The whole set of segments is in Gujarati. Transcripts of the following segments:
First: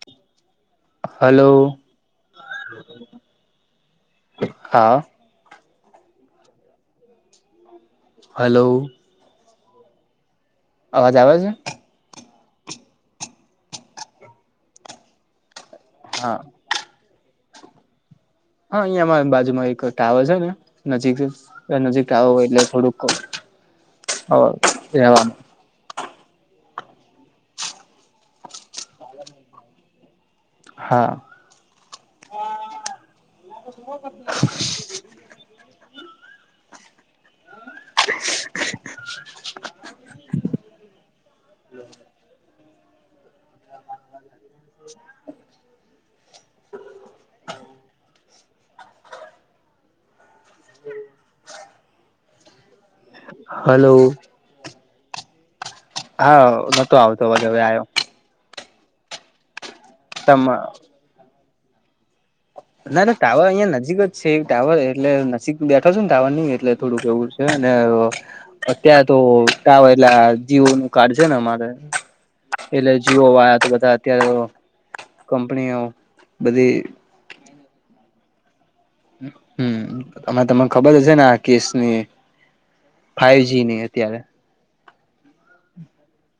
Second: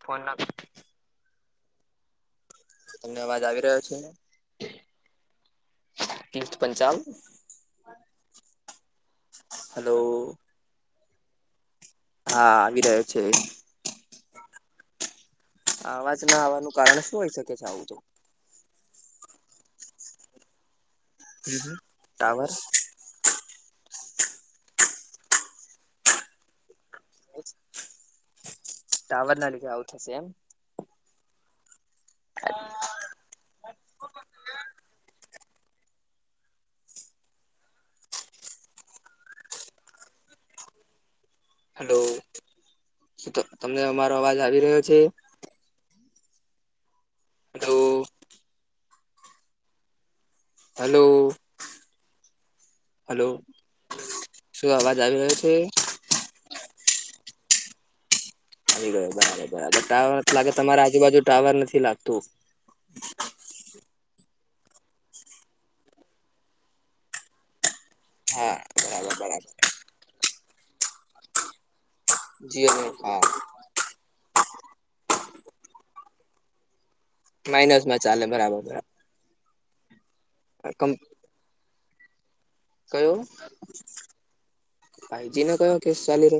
Phone [unintelligible] hello. તમને અવાજ આવી રહ્યો છે? હા તીથ પંચાલ હલો. હલો. અવાજ આવે છે? હા આવી રહ્યો છે. આ આવાજ હા ના આવવાનું કારણ શું હોઈ શકે છે આવું તો? હા અહિયાંમાં બાજુમાં એક ટાવર છે ને નજીક નજીક ટાવર હોય એટલે થોડુંક હવ રહેવાનું ટાવર ના લીધે આવુ થશે એમ હા. [unintelligible] [unintelligible] [inaudible] હલો. તમને અમારો અવાજ આવી રહ્યો છે [unintelligible] હલો [unintelligible] હલો. [unintelligible] હલો. હલો શું અવાજ આવી રહ્યો છે? હા. નતો આવતો હવે આવયો. આવી ગયો બરાબર બરાબર ટાવર નથી તમ લાગે તમારે આજુબાજુ ટાવર નથી લાગતું. ના ના ટાવર અહિયા નજીક જ છે ટાવર એટલે નજીક બેઠો છુ ને ટાવર ની એટલે થોડુંક એવું છે અને હા અત્યારે બરાબર તો બરાબર ટાવર એટલા જીયો નું કાર્ડ છે ને અમારે જીઓ એટલે હા જિયો વાડા તો બધા અત્યારે કંપની બધી માઇનસ માં ચાલે બરાબર બરાબર. હમમ અને તમને કમ ખબર હશે ને આ કેસની. કયો ફાઈવ જી ની અત્યારે ફાઈજી નો કયો કેસ ચાલે રે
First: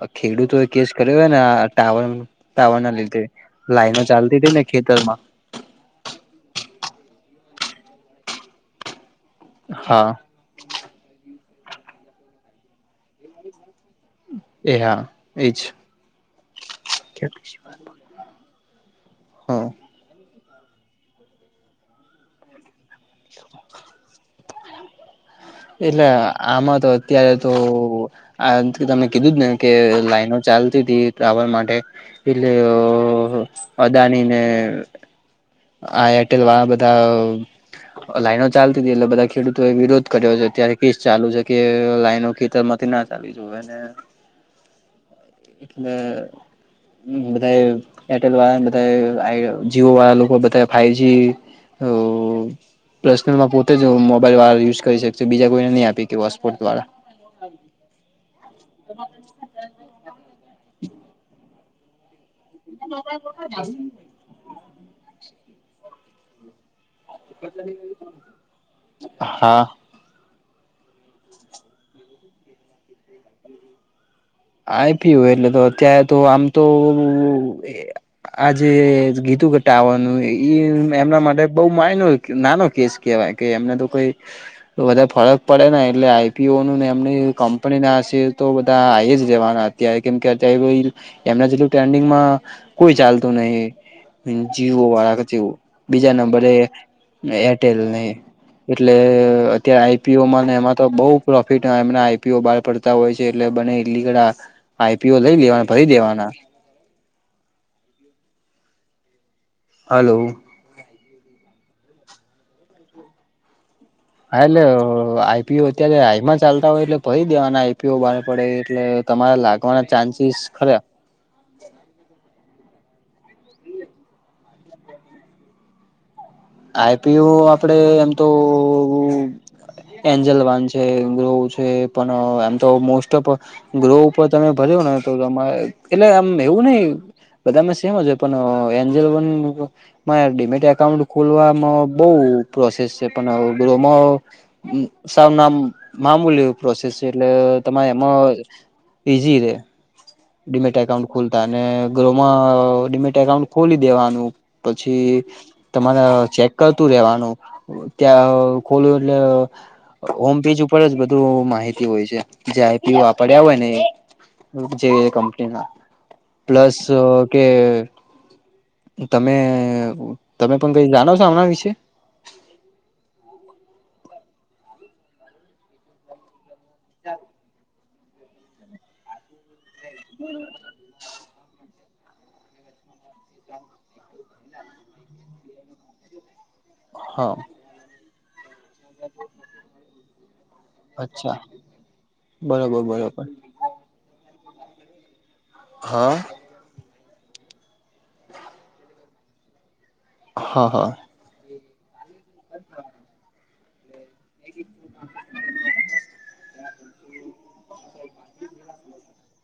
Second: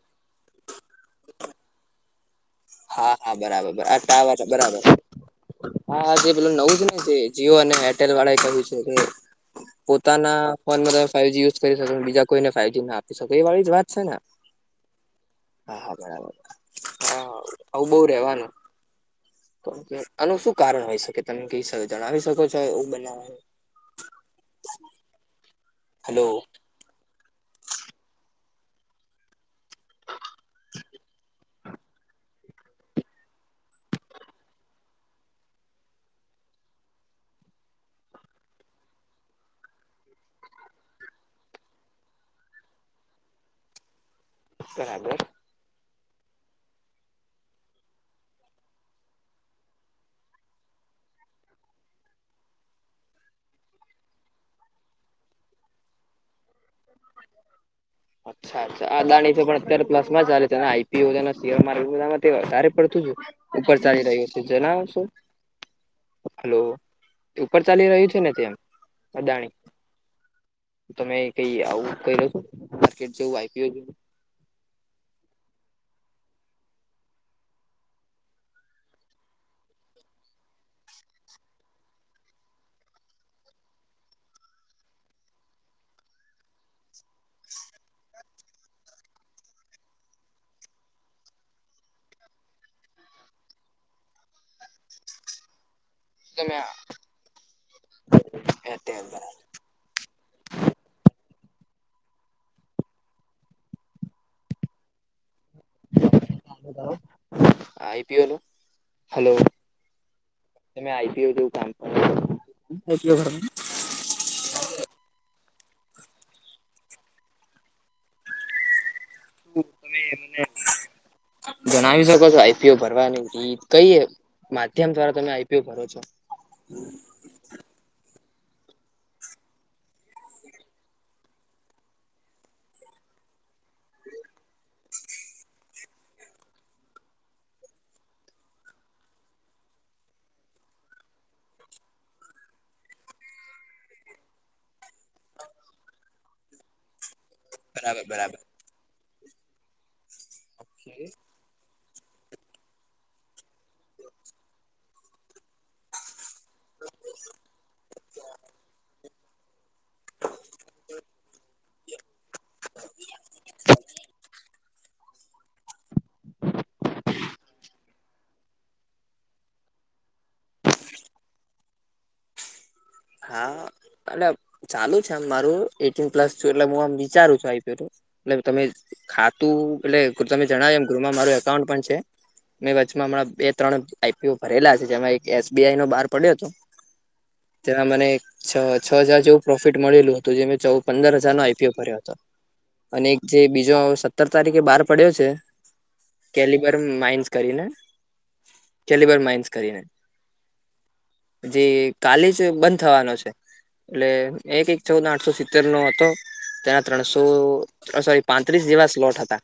અ ખેડૂતો એ કેસ કરેલા ને આ ટાવર નું ટાવરના હા લીધે હા બરાબર બરાબર. આ લાઈનો ચાલતી ટાવર હતી ને બરાબર ખેતર માં હા જે પેલું નવું છે ને જે જીઓ અને એરટેલ વાળા એ કરયુ છે ને તે હા પોતાના ફોન માં તમે ફાઈજી યુઝ કરી શકો બીજા કોઈને ફાઈવજી ના આપી શકો એ વાળી જ વાત છે ને. એ હા એ જ. હા હા બરાબર. હા [unintelligible] આવું બો રેવાનું આનું શું કારણ હોય શકે તમે કઈ જણાવી શકો છો આવું બનાવા નુ એટલે હલો આમાં તો. અત્યારે તો આન થી તમે કીધું ને કે લાઈનો ચાલતી હતી ટાવર માટે એટલે ઓહો અદાની ને આ એરટેલ વાડા ને બધા લાઈનો ચાલતી હતી એટલે બધા ખેડૂતો એ વિરોધ કર્યો છે ત્યારે કેસ ચાલુ છે કે લાઈનો ખેતરમાં ના લાવી જોવે ને. બરાબર. ન. બધા એરટેલ વાળા બધા આ જીઓ વાળા લોકો બધા. તે ફાઈવ જી ઓ. પર્સનલ માં પોતે જ મોબાઈલ વાળા યુઝ કરી શકશે બીજા કોઈને નહી આપી હોટસ્પોટ કે દ્વારા. અચ્છા અચ્છા આ દાણી છે પણ અત્યારે પ્લસમાં ચાલે છે અને આઈપીઓ અને શેર માર્કેટા. વધારે પડતું ઉપર ચાલી રહ્યું છે જણાવ છો હલો. ઉપર ચાલી રહ્યું છે ને ત્યાં અદાણી. હા તમે કઈ આવું કયરો તો કે જેવું આઈપીયુ એમ. આઈ પીયું એટલે તો અત્યારે તો આમ તો. આજે ગીતું ગતા આવવાનું એ એમના માટે બઉ માઇનુ. નાનો કેસ કેહેવાય કે એમને તો કોઈ. તો બધા ફરક પડે ને એટલે આઈપીઓ ન ને એમની કંપની ના હશે તો બધા આ જ. જવાના અત્યારે કેમ કે અત્યારે એમના જેટલું ટન્ડિંગમાં કોઈ ચાલતું નહી. જીવો વાળા કે જેવું. બીજા નંબરે તમે એરટેલ ને એટલે ત આઈપીઓમાં ને એમાં તો બહુ પ્રોફિટ એમના આઈપીઓ બહાર પડતા હોય છે એટલે બને લીંગડા આઈપીઓ લઈ લેવાના ફરી દેવાના. આઇપીઓ નુ હલો. હલો. તમે આઈપી ઓ નુ કામ કરો. હા એટલે આઈપીઓ અત્યારે હાઈમાં ચાલતા હોય એટલે ફરી દેવાના આઈપીઓ બહાર પડે એટલે. તમારે લાગવાના ચાન્સીસ ખરા. જણાવી શકો છો આઈપીઓ ભરવાની કઈ માધ્યમ દ્વારા તમે આઈપીઓ ભરો છો. અચ્છા. આઈપીયુ આપડે એમ તો. એન્જલ વાન છે ગ્રો છે પણ એમ તો મોસ્ટ ઓફ ગ્રોહ ઉપર તમે ભર્યો ને તો તમારે એટલે આમ એવું નહિ. બધામાં સેમ જ હોય પણ એન્જલ વનમાં ડિમીટેડ એકાઉન્ટ. ખોલવામાં બહુ પ્રોસેસ છે પણ. સાવ નામ મામૂલી પ્રોસેસ છે એટલે. તમારે બરાબર એમાં બરાબર ઈઝી રે ડીમેટ એકાઉન્ટ ખોલ. તા અને ગ્રોમાં ડિમિમેટ એકાઉન્ટ ખોલી દેવાનું પછી. તમારે ચેક કરતું રેવાનું ત્યાં ખોલું એટલે. હોમ પેજ ઉપર જ બધું માહિતી હોય છે જે આઈપી વાપર્યા હોય ને એ. જે કંપનીના પ્લસ કે. તમે તમે પણ કઈ જાણો છો આમના વિશે. હા અને ચાલુ છે એમ મારું. એટીન પ્લસ છું એટલે હું આમ વિચારું છું આઈપી એલું એટલે તમે. ખાતું એટલે તમે જણાવ્યું એમ ગૃહમાં માર એકાઉન્ટ પણ છે. મેં વચ્ચમાં હમણાં બે ત્રણ આઈપીઓ ભરેલા છે જેમાં એક એસબીઆઈ નો બહાર પડ્યો હતો. હા. ત્યાં મને એક છ છ હજાર જેવું પ્રોફિટ મળેલું હતું જે મેં ચૌદ પંદર અચ્છા હજારનો આઈપીઓ ભર્યો હતો. બરોબર અને એક બરોબર જે બીજો સત્તર તારીખે બાર પડ્યો છે. હહ કેલબર માઇન્સ કરીને કેલબર માઇન્સ કરીને. હા હા. જે કાલે જ બંધ થવાનો છે. એટલે એક એક ચૌદ આઠસો સિત્તેર નો હતો તેના. ત્રણસો સોરી પાંત્રીસ જેવા સ્લોટ હતા.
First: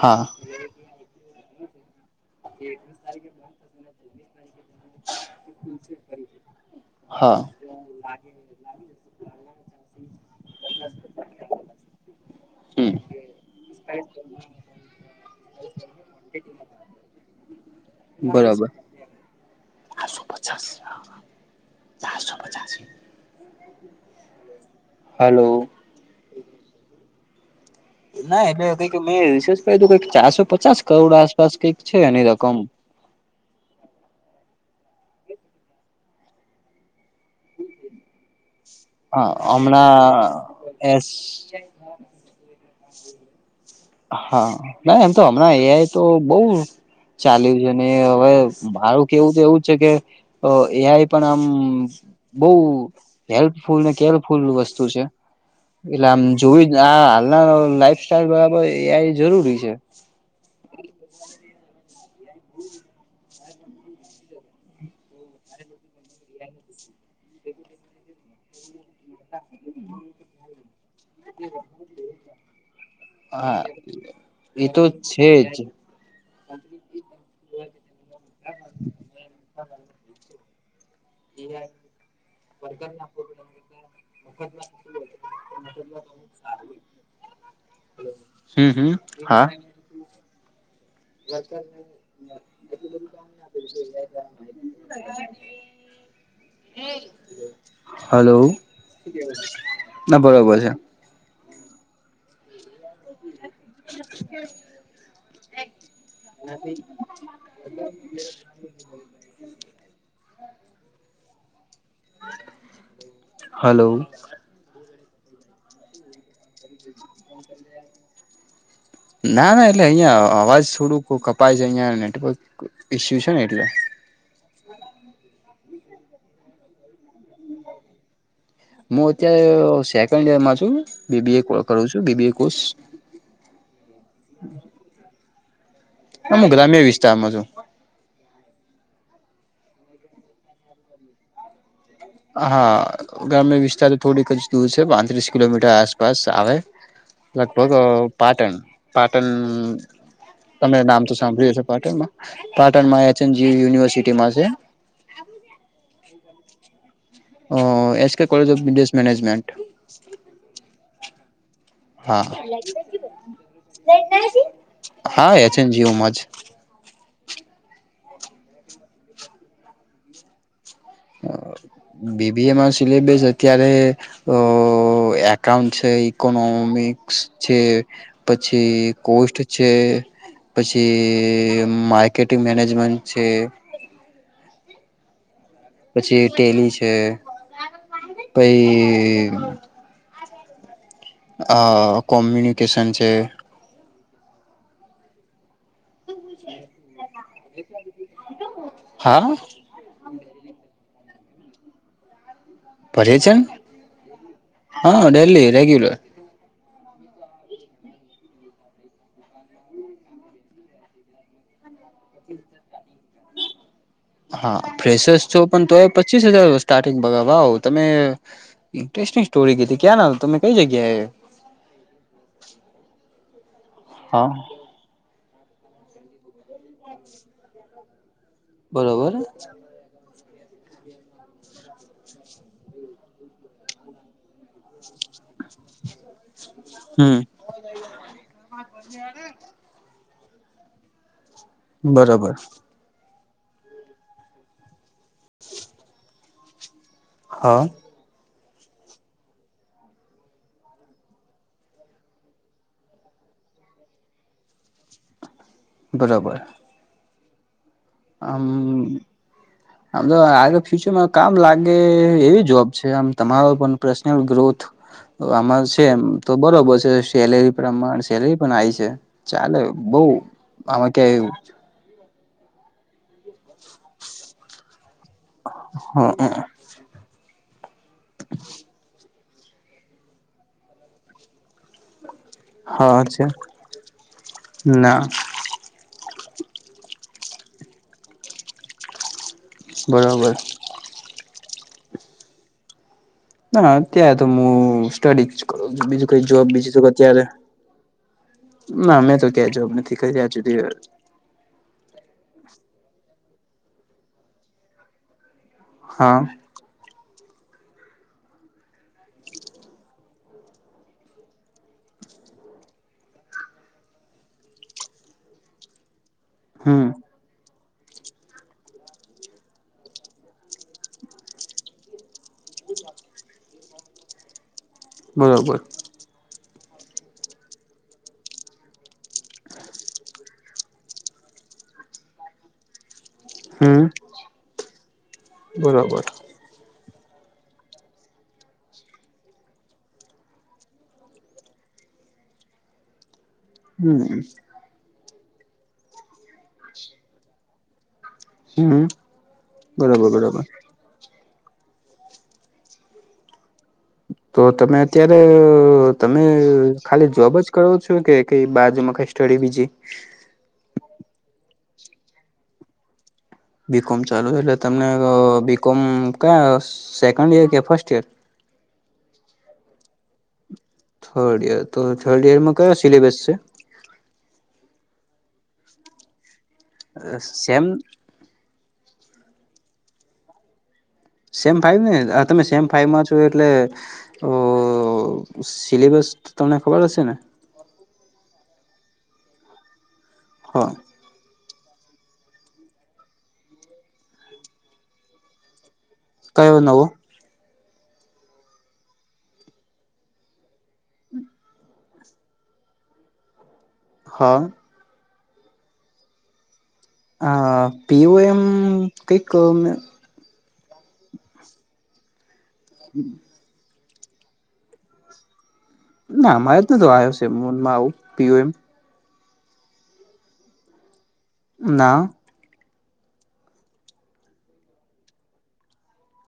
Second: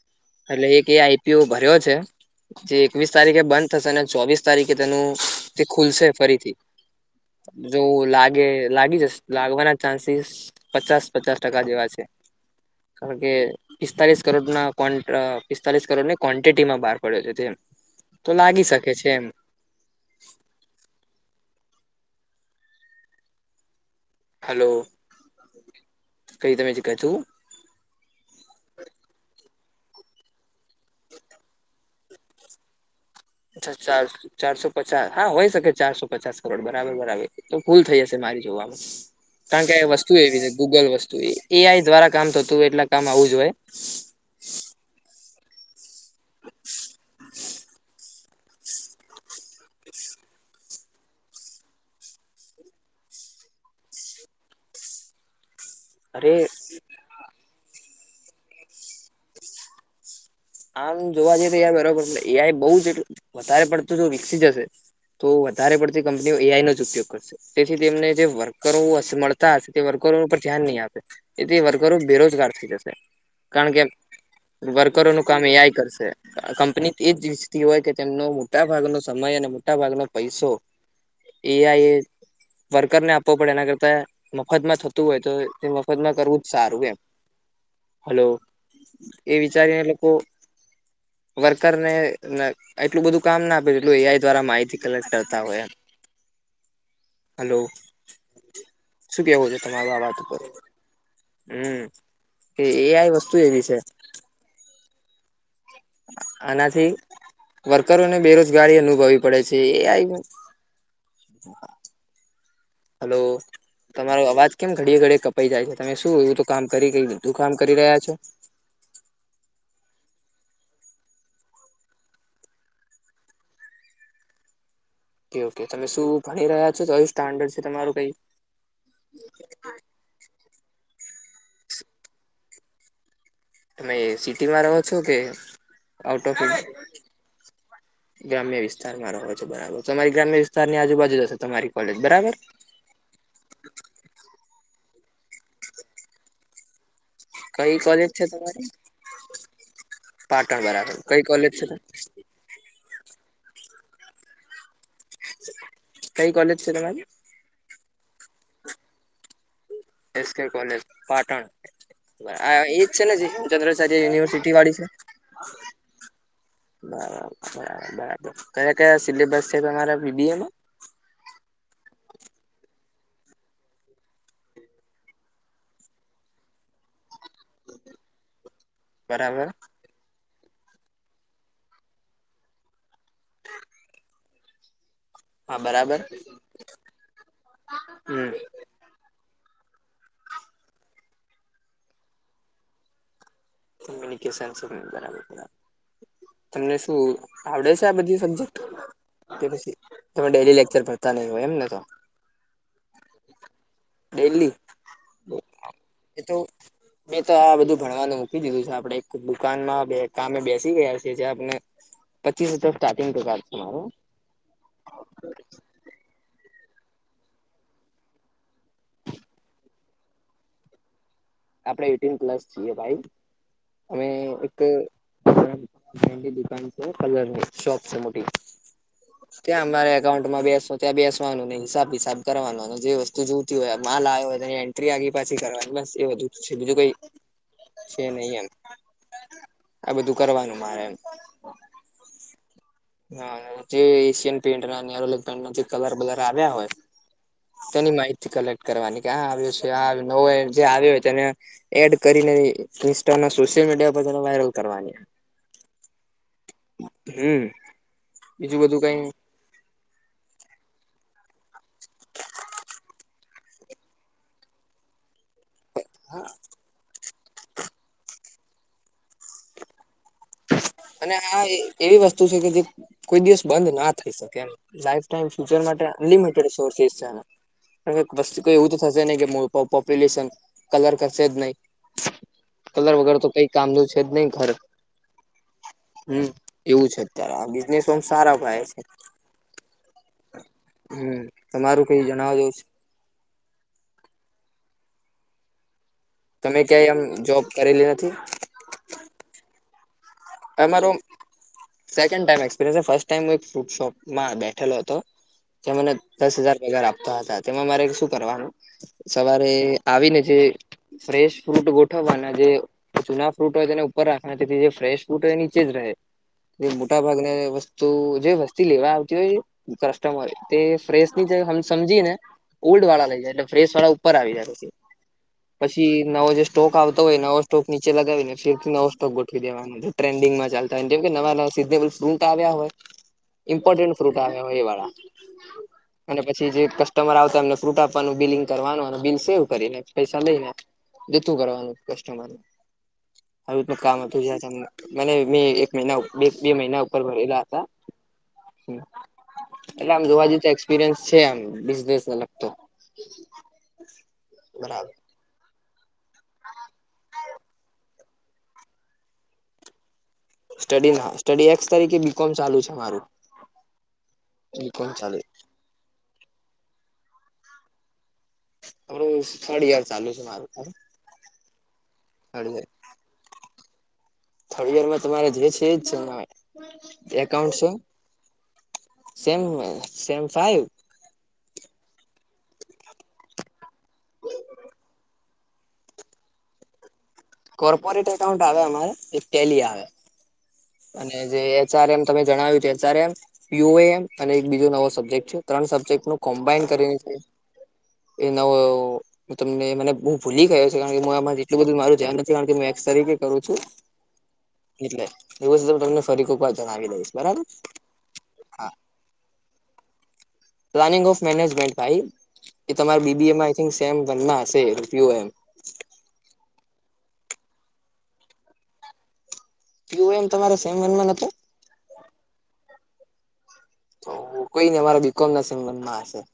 હા એટલે એક એ આઈપીઓ ભર્યો છે. જે એકવીસ તારીખે બંધ થશે અને ચોવીસ તારીખે તેનું તે ખુલશે ફરીથી. હા જો લાગે લાગી જશે લાગવાના ચાન્સીસ પચાસ પચાસ ટકા જેવા છે. હમ કારણ કે પિસ્તાલીસ કરોડના કોન્ટ પિસ્તાલીસ કરોડની કોન્ટીટીમાં બહાર પડ્યો છે જેમ તો લાગી શકે છે એમ. આઠસો પચાસ હા હા ચારસો પચાસી. હલો હલો કઈ તમે જ કધું? ના એટલે કઈક મેં રિસર્ચ કર્યું કંઈક ચારસો પચાસ કરોડ આસપાસ કઈક છે એની રકમ. અચ્છા ચાર ચારસો પચાસ હા હોઈ શકે ચારસો પચાસ કરોડ બરાબર બરાબર. તો ભૂલ થઈ હશે મારી જોવામાં. હા કારણ કે વસ્તુ એવી છે હમણાં ગૂગલ એસ વસ્તુ એઆઈ દ્વારા. કામ થતું હોય એટલા કામ આવું જ હોય. હા ના એમ તો હમણાં એઆઈ તો બહુ ચાલ્યું છે ને હવે મારું કેવું તો એવું જ છે કે અ એઆઈ પણ આમ બહુ હેલ્પફુલ ને કેરફુલ વસ્તુ છે. એટલે આમ અરે જોવી જ આ હાલના લાઈફ સ્ટાઇલ બરાબર એઆઈ જરૂરી છે. આમ જોવા જઈએ તો યાર બરાબર એઆઈ બહુ જ એટલું વધારે પડતું જો વિકસી જશે. તો વધારે પડતી કંપનીઓ એઆઈનો જ ઉપયોગ કરશે. તેથી તેમને જે વર્ક કરવું હશે, મળતા હશે તે વર્કરો ઉપર ધ્યાન નહીં આપે. તેથી વર્કરો બેરોજગાર થઈ જશે. હા કારણ કે ઈતો વર્કરોનું છે. કામ જ એઆઈ કરશે. કંપની તેજ ઈચ્છતી હોય કે તેમનો મોટા ભાગનો સમય અને મોટા ભાગનો પૈસો એઆઈ એ વર્કરને આપવો પડે એના કરતા મફતમાં થતું હોય તો તે મફતમાં કરવું જ સારું એમ. હલો હમ હમ એ હા વિચારીને લોકો એટલું વર્કરને એટલું બધું કામ ના આપે જેટલું એઆઈ દ્વારા માહિતી કલેક્ટ કરતા હોય એમ. હલો [inaudible] હલો શું કેવું છે તમારું આ વાત ના ઉપર બરાબર છે. હમ કે એઆઈ વસ્તુ એવી છે. [inaudible] આનાથી વર્કરોને બેરોજગારી અનુભવી પડે છે. એઆઈ હલો હલો તમારો અવાજ કેમ ઘડીએ ઘડીએ કપાઈ જાય છે તમે શું એવું તો કામ કરી કઈ બીધું કામ કરી રહ્યા છો? ના ના એટલે અહિયાં અવાજ થોડુંક કપાય છે. અહીંયા નેટવર્ક ઈસ્યુ છે ને એટલે. ઓકે ઓકે તમે શું ભણી રહ્યા છો કયું સ્ટાન્ડર્ડ છે તમારું કઈ? મું અત્યારે સેકન્ડ યરમાં છું. બીબીએ કો કરું છું બીબીએ કોર્સ. તમે સિટીમાં રહો છો કે આઉટ ઓફ હું ઇન્ડ ગ્રામ્ય વિસ્તારમાં છું ગ્રામ્ય વિસ્તારમાં રહો છો બરાબર. તમારી ગ્રામ્ય વિસ્તારની આજુબાજુ જ હશે તમારી. કોલેજ બરાબર હા ગ્રામ્ય વિસ્તાર એ થોડીક જ દૂર છે. પાંત્રીસ કિલોમીટર આસપાસ આવે. લગભગ કઈ અ કોલેજ છે પાટણ તમારી પાટન પાટણ તમે બરાબર નામ તો કઈ કોલેજ સાંભળ્યું હશે છે પાટણમાં પાટણમાં એચન જ યુનિવર્સિટીમાં છે. કઈ કોલેજ છે તમારી. અ S K college of business management. S K college Patan. હા આ એજ છે ને જે ચંદ્રાચાર્ય યુનિવર્સિટી વાળી છે? હા એચ એન જી યુમાં જ [inaudible] બરાબર બરાબર બરાબર. કયા કયા સિલેબસ છે તમારા બીબીએમાં? [inaudible] બીબી એમાં સિલેબસ અત્યારે અ એકાઉન્ટ છે ઇકોનોમિક છે પછી કોસ્ટ બરાબર પછી માર્કેટિંગ મેનેજમેન્ટ છે. હા બરાબર પછી ટેલી છે હમ પઈ અ કોમ્યુનિકેશન છે. કોમ્યુનિકેશન બરાબર. તમને શું આવડે છે આ બધી સબ્જેક્ટ હા પછી તમે ડેલી લેક્ચર ભરતા નઇ હોય એમતો ભરે છે ન ડેલી હા ડેલી રેગ્યુલર. એ તો મેં તો આ બધું ભણવાનું. કી દીધું છે આપડણે એક દુકાનમાં કામે બેસી ગયા છીએ જે આપણે પચીસ હજાર સ્ટાર્ટિગ તો કાર છે મારો. હા ફેશસ છો પણ તો એ પચીસ હજાર સ્ટાર્ટિંગ પગાર આવ તમે ઇન્ટરેસ્ટિંગ સ્ટોરી કીધી ક્યાં ના તમે કઈ જગ્યા આપડે એટીન પ્લસ છીએ ભાઈ અમે હા એક ફ્રેન્ડની દુકાન છે કલરની શોપ છે મોટી બરોબર ત્યાં અમારે એકાઉન્ટમાં બેશુ ત્યાં બેસવાનું ને હિસાબ હિસાબ કરવાનું જે વસ્તુ જોતી હોય માલ આવ્યો હોય એની એન્ટ્રી એન્ટ્રી આગી પાછી કરવાની બસ એ બધું છે બીજું કઈ હમ છે નહી એમ આ બધું કરવાનું મારે એમ. બરોબર. હા જે એશિયન પેઇન્ટ નારોલગ પેન્ટ જે કલર બર આવ્યા હોય હા. તેની માહિતી કલેક્ટ કરવાની કે આ આવ્યો છે આ નવ જે આવ્યો હોય તેને એડ કરીને ઇન્સ્ટા ના સોશિયલ મીડિયા પર વાયરલ કરવાની. બરોબર. હમ્મ. આમ. [inaudible] આમ તો આગળ ફ્યુચરમાં કામ લાગે એવી જોબ છે આમ તમારો પણ પર્સનલ ગ્રોથ [inaudible] આમાં છે એમ તો બરોબર છે. સેલેરી પ્રમાણ સેલેરી પણ આ છે ચાલે બઉ. આમાં અને ક્યાંય આ એવી વસ્તુ છે કે જે કોઈ દિવસ બંધ ના થઈ શકે એમ. લાઈફ ટાઈમ ફ્યુચર માટે હા અનલિમિટેડ સોર્સસ છે કારણ વસ્તુ કોઈ એવું તો થશે નઈ કે પો પોપ્યુલેશન કલર કરશે જ નહી. કલર હા વગર છે તો કઈ કામનું છે જ નહી ઘર. ના. હમ્મ એવું છે અત્યારે આ બિઝનેસ પણ સારા થાય છે. બરોબર. હમ્મ તમારું કઈ જણાવવા જેવું છે. ના અત્યારે તો મુ સ્ટડીજ કરું બીજું કઈ જોબ તમે બીજુ ક્યાંય જ્યારે. આમ જોબ કરેલી નથી ના મે તો ક્યાંય જવું નથી. સુધી આ મારો સેકન્ડ ટાઇમ એક્સપિરિયન્સ જ ફસ્ટ ટાઇમ ફ્રુટ શોપમાં બેઠેલો હતો. જે મને હા દસ હજાર પગાર આપતા હતા તેમાં મારે શું કરવાનું સવારે આવીને જે ફ્રેશ ફ્રૂટ ગોઠવવાના જે જૂના ફ્રૂટ હોય તેને ઉપર રાખના તેથી જે ફ્રેશ ફ્રુટ નીચે જ રહે હમ મોટા ભાગના ને વસ તો જે વસ્તી લેવા આવતી હોય કસ્ટમર તે ફ્રેશની સમજીને ઓલ્ડ વાળા લઈ જાય એટલે ફ્રેશ વાળા ઉપર આવી જાય પછી બરોબર પછી નવો જે સ્ટોક આવતો હોય નવો સ્ટોક નીચે લગાવીને ફેર થી નવો સ્ટોક ગોઠવી દેવાનો ટ્રેન્ડિંગ માં ચાલતા હોય કેમ કે નવા નવા સિઝનેબલ ફ્રૂટ આવ્યા હોય હમ ઇ્પોર્ટન્ટ ફ્રુટ આવે એ વાળા બરોબર અને પછી જે કસ્ટમર આવતા એમને ફ્રૂટ આપવાનું બિલિંગ કરવાનું બિલ સેવ કરીને પૈસા લઈ લેવા જતું કરવાનું કસ્ટમર આવું તે કામ હમ હતું જે મને મેં એક મહિના બે મહિના ઉપર ભરેલા હતા હમ અલ્યા આમ બરોબર જોવા જઈ બરોબર તો એક્સપિરિયન્સ છે બિઝનેસને લગતો તો તમે બરાબર અત્યારે તો તમે ખાલી જોબ જ કરો છો કે કઇ બાજુમાં કઈ સ્ટડી બીજી સ્ટડી ના સ્ટડી એક્સ તરીકે બીકોમ ચાલુ છે મારું બીકોમ ચાલુ છે એટલે તમને બીકોમ ચાલુ બીકોમ કયા સેકન્ડ ઈયર કે ફર્સ્ટ ઈયર મારું થર્ડ એયર ચાલુ છે મારું થર્ડ યર તો થર્ડ ઈયરમાં કયો સિલેબસ છે થર્ડ યરમાં તમારે જે છે એ જ છે એ એકઉન્ટ સેમ છે same same five same five ને તમે સેમ ફાઈઇવમાં છો એટલે ઓ સિલેબસ તમને ખબર હશે ને કોર્પોરેટ એકાઉન્ટ આવે અમારે એક તેલી આવે હા અને જે એચઆર એમ તમે જણાવ્યું એચઆર એમ યુએ એમ અને એક બીજો નવો સબ્જેક્ટ છે ત્રણ સબ્જેક્ટ નું કયો કોમ્બાાઈન નવો કરીને એ નવો તમને મને બહુ ભૂલી ગયો છે કારણ કે હું આમાં એટલું બધું મારું ધ્યાન નથી કારણ કે હું એક્સ તરીકે કરું છું હા એટલે એ વસ્તુ તો હુ તમને ફરી કોક વાત જણાવી દઈશું આ પીઓ એમ કઇક પ્લાનિંગ ઓફ મેનેજમેન્ટ ફાઈવ એ તમારે બીબીએ માં આઈથિંગ સેમમાં વન માં હશે પીઓ એમ ના અમારે તો તો આવ્યો છે મનમાં આવું પીવું એમ યુમ [unintelligible] તમારે સેમ વનમાં [inaudible] નથી. ના. તો કોઈને અમારા બીકોમમાં નથી.